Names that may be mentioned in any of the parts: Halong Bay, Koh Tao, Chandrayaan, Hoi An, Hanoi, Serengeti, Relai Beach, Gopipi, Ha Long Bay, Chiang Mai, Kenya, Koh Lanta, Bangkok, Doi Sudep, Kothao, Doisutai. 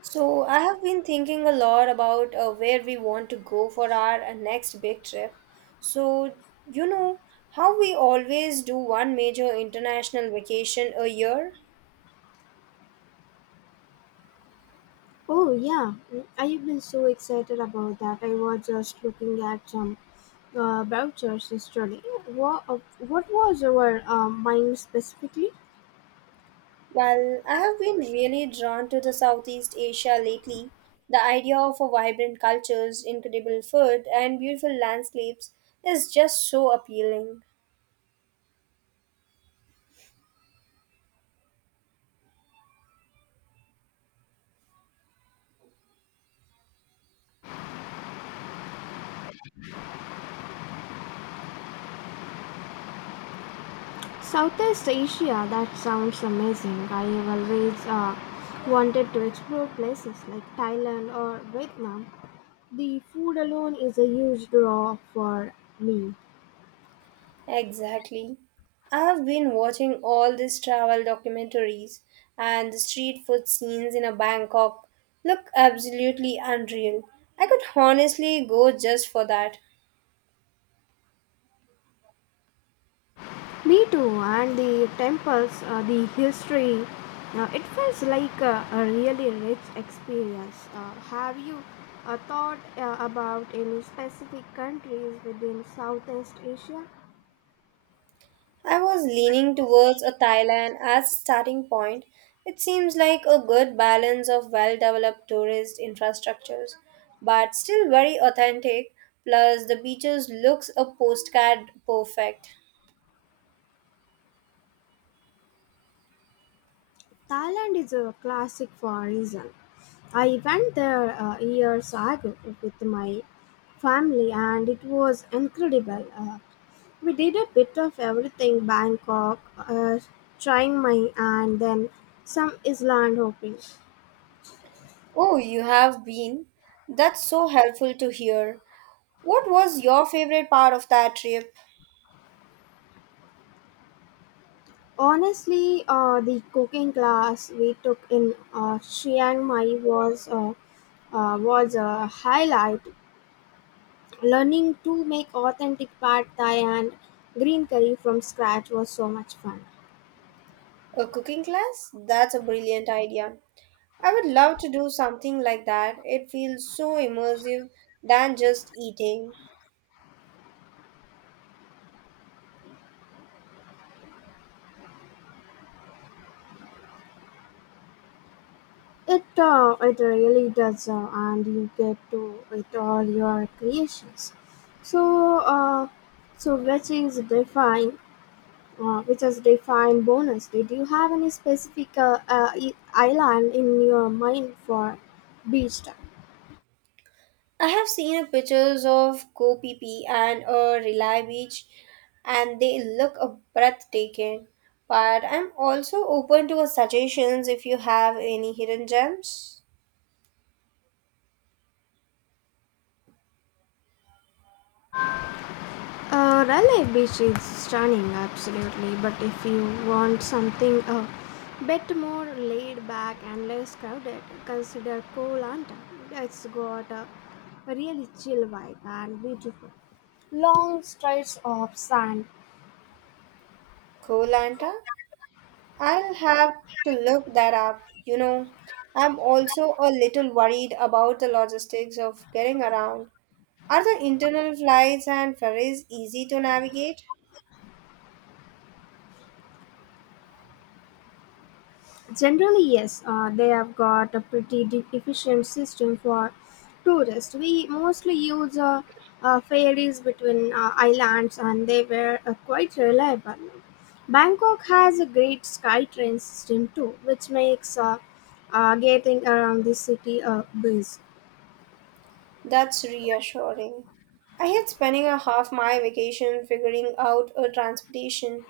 So, I have been thinking a lot about where we want to go for our next big trip. So, you know, how we always do one major international vacation a year? Oh yeah, I have been so excited about that. I was just looking at some vouchers yesterday. What was our mind specifically? Well, I have been really drawn to the Southeast Asia lately. The idea of a vibrant cultures, incredible food, and beautiful landscapes is just so appealing. Southeast Asia. That sounds amazing. I have always wanted to explore places like Thailand or Vietnam. The food alone is a huge draw for me. Exactly. I have been watching all these travel documentaries, and the street food scenes in a Bangkok look absolutely unreal. I could honestly go just for that. Me too, and the temples, the history, it feels like a really rich experience. Have you thought about any specific countries within Southeast Asia? I was leaning towards a Thailand as a starting point. It seems like a good balance of well-developed tourist infrastructures, but still very authentic. Plus, the beaches looks a postcard perfect. Thailand is a classic for a reason. I went there years ago with my family and it was incredible. We did a bit of everything Bangkok, trying my and then some island hopping. Oh, you have been? That's so helpful to hear. What was your favorite part of that trip? Honestly, the cooking class we took in Chiang Mai was was a highlight. Learning to make authentic pad thai and green curry from scratch was so much fun. A cooking class? That's a brilliant idea. I would love to do something like that. It feels so immersive than just eating. It really does, and you get to with all your creations. So uh, so which is define bonus. Did you have any specific I- island in your mind for beach time? I have seen pictures of Gopipi and a Relai Beach, and they look a breathtaking. But I'm also open to a suggestions if you have any hidden gems. Raleigh Beach is stunning, absolutely. But if you want something a bit more laid back and less crowded, consider Koh Lanta. It's got a really chill vibe and beautiful long strides of sand. Cool, Anta. I'll have to look that up. You know, I'm also a little worried about the logistics of getting around. Are the internal flights and ferries easy to navigate? Generally, yes, they have got a pretty efficient system for tourists. We mostly use ferries between islands and they were quite reliable. Bangkok has a great sky train system too, which makes getting around the city a breeze. That's reassuring. I hate spending a half my vacation figuring out a transportation.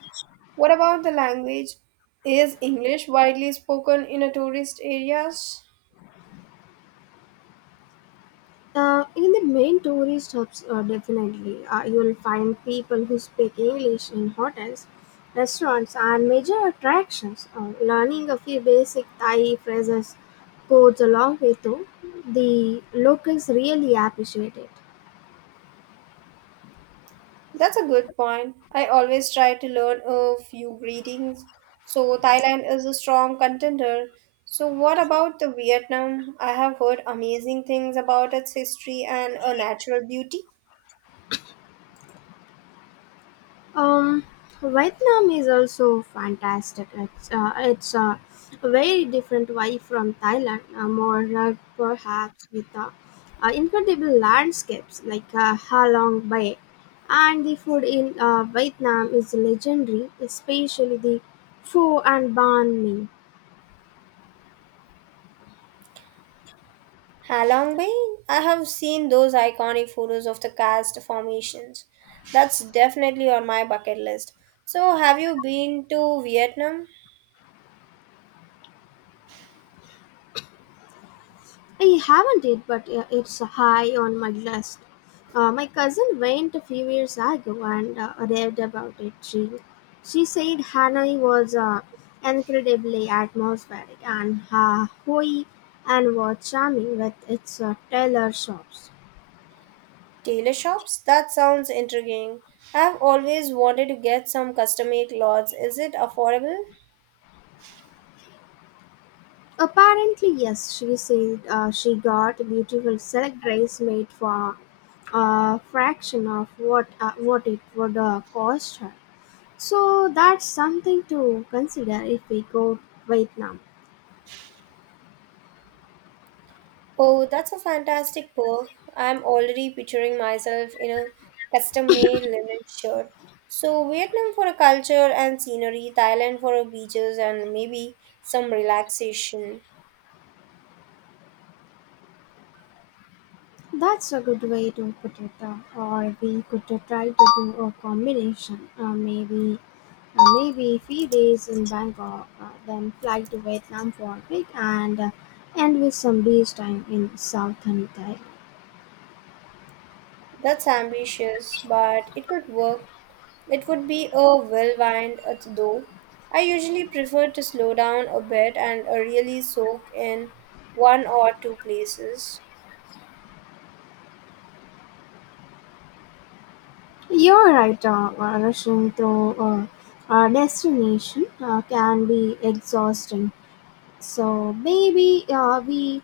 What about the language? Is English widely spoken in a tourist areas? In the main tourist hubs, definitely, you'll find people who speak English in hotels, restaurants, and major attractions. Learning a few basic Thai phrases goes a long way, though. The locals really appreciate it. That's a good point. I always try to learn a few greetings. So Thailand is a strong contender. So what about the Vietnam? I have heard amazing things about its history and a natural beauty. Um, Vietnam is also fantastic. It's a very different way from Thailand, more rugged perhaps with incredible landscapes like Ha Long Bay, and the food in Vietnam is legendary, especially the pho and banh mi. Halong Bay, I have seen those iconic photos of the karst formations. That's definitely on my bucket list. So have you been to Vietnam? I haven't it, but it's high on my list. My cousin went a few years ago and raved about it. She said Hanoi was incredibly atmospheric and Hoi and was charming with its tailor shops. Tailor shops? That sounds intriguing. I've always wanted to get some custom-made clothes. Is it affordable? Apparently, yes, she said she got beautiful silk dress made for a fraction of what it would cost her. So that's something to consider if we go Vietnam. Oh, that's a fantastic book. I'm already picturing myself in a custom made linen shirt. So, Vietnam for a culture and scenery, Thailand for a beaches and maybe some relaxation. That's a good way to put it. Or we could try to do a combination. Maybe few days in Bangkok, then fly to Vietnam for a week and end with some beach time in southern Thailand. That's ambitious, but it could work. It would be a well-wind though. I usually prefer to slow down a bit and really soak in one or two places. You're right. Rushing through a destination can be exhausting. So maybe uh, we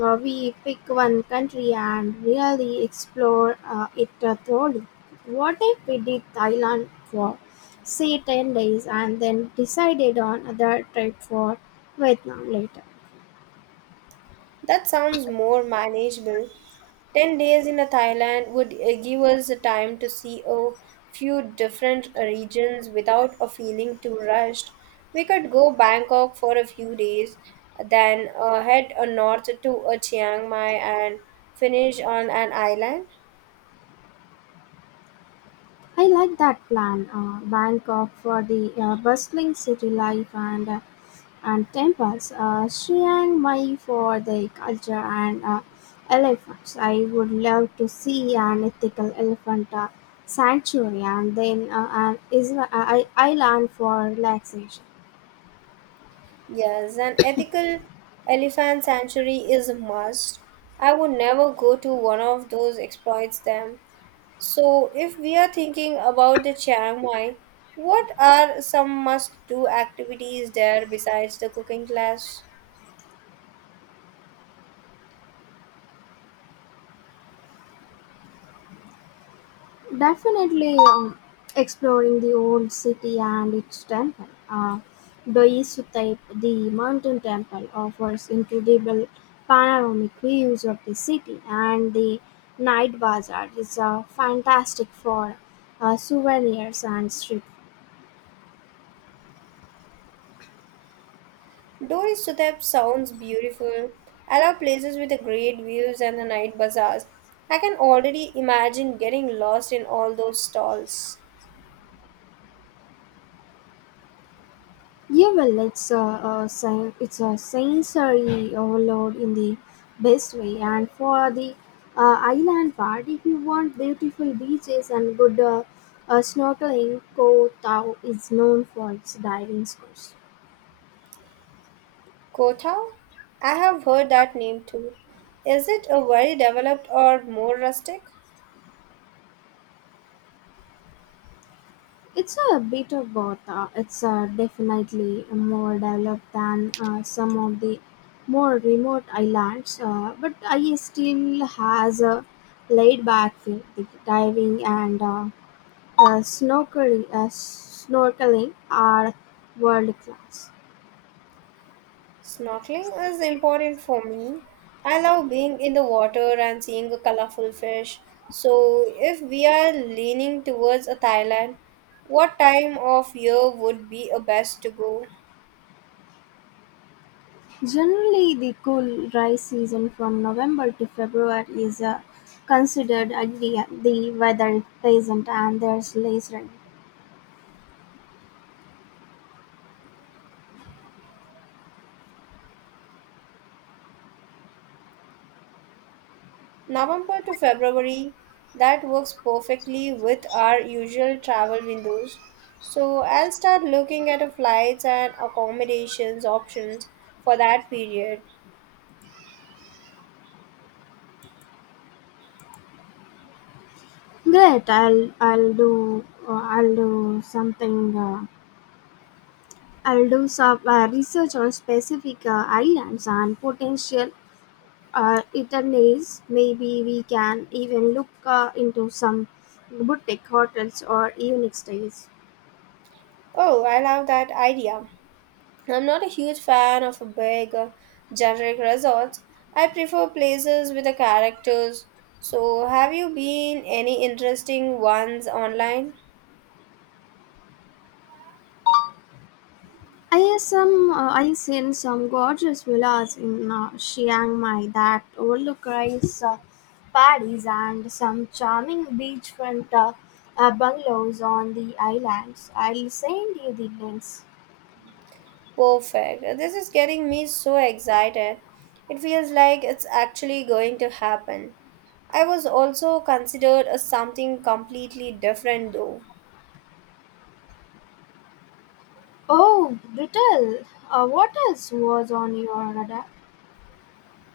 uh, we pick one country and really explore it thoroughly. What if we did Thailand for say 10 days and then decided on other trip for Vietnam later? That sounds more manageable. 10 days in a Thailand would give us the time to see a few different regions without a feeling too rushed. We could go Bangkok for a few days, then head north to Chiang Mai and finish on an island. I like that plan. Bangkok for the bustling city life and temples, Chiang Mai for the culture and elephants. I would love to see an ethical elephant sanctuary and then an island for relaxation. Yes, an ethical elephant sanctuary is a must. I would never go to one of those exploits them. So, if we are thinking about the Chiang Mai, what are some must-do activities there besides the cooking class? Definitely exploring the old city and its temple. Doisutai, the mountain temple, offers incredible panoramic views of the city, and the night bazaar is fantastic for souvenirs and street. Doi Sudep sounds beautiful. I love places with the great views and the night bazaars. I can already imagine getting lost in all those stalls. Yeah, well, it's a sensory overload in the best way. And for the island part, if you want beautiful beaches and good snorkeling, Koh Tao is known for its diving schools. Kothao? I have heard that name too. Is it a very developed or more rustic? It's a bit of both. It's definitely more developed than some of the more remote islands, but I still has a laid back feel. The diving and snorkeling are world class. Snorkeling is important for me. I love being in the water and seeing a colorful fish. So, if we are leaning towards a Thailand, what time of year would be a best to go? Generally, the cool, dry season from November to February is considered ideal. The weather is pleasant and there's less rain. November to February, that works perfectly with our usual travel windows. So, I'll start looking at a flights and accommodations options for that period. Great, I'll do something. Uh, I'll do some research on specific islands and potential itineraries. Maybe we can even look into some boutique hotels or unique stays. Oh, I love that idea. I'm not a huge fan of a big, generic resorts. I prefer places with the characters. So, have you been any interesting ones online? I have some. I seen some gorgeous villas in Chiang Mai that overlook rice paddies and some charming beachfront bungalows on the islands. I'll send you the links. Perfect. This is getting me so excited. It feels like it's actually going to happen. I was also considered a something completely different though. Oh, Brittle, what else was on your radar?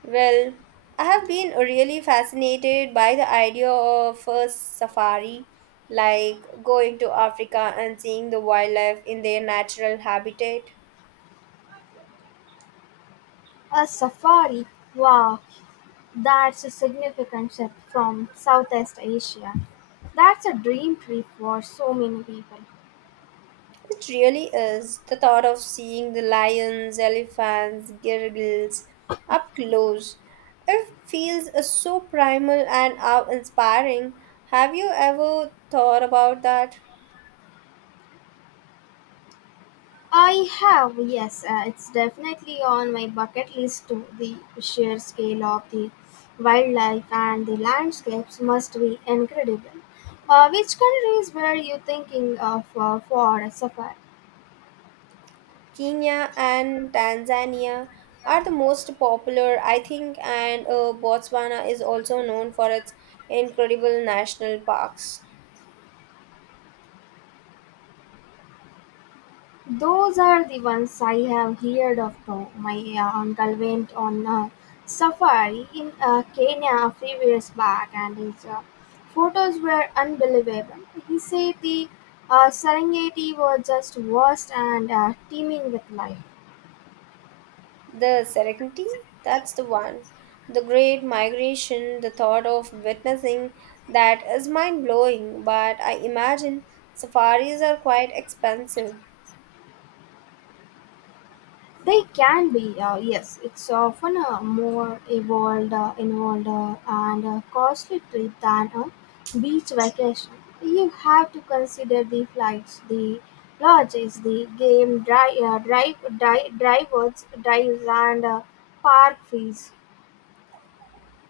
Well, I have been really fascinated by the idea of a safari, like going to Africa and seeing the wildlife in their natural habitat. A safari. Wow, that's a significant shift from Southeast Asia. That's a dream trip for so many people. It really is. The thought of seeing the lions, elephants, girgles up close. It feels so primal and awe inspiring. Have you ever thought about that? I have, yes, it's definitely on my bucket list too. The sheer scale of the wildlife and the landscapes must be incredible. Which countries were you thinking of for a safari? Kenya and Tanzania are the most popular, I think, and Botswana is also known for its incredible national parks. Those are the ones I have heard of too. My uncle went on a safari in Kenya a few years back and his photos were unbelievable. He said the Serengeti was just vast and teeming with life. The Serengeti, that's the one. The Great Migration, the thought of witnessing that is mind blowing, but I imagine safaris are quite expensive. They can be, yes. It's often a more evolved, involved, and costly trip than a beach vacation. You have to consider the flights, the lodges, the game drives, and park fees.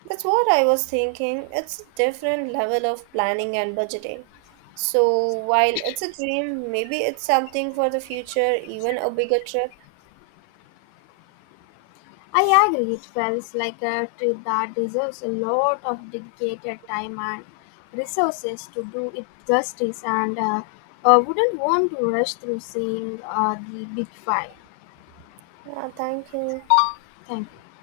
That's what I was thinking. It's a different level of planning and budgeting. So while it's a dream, maybe it's something for the future, even a bigger trip. I agree, it feels like a trip that deserves a lot of dedicated time and resources to do it justice, and wouldn't want to rush through seeing the big five. Yeah, thank you. Thank you.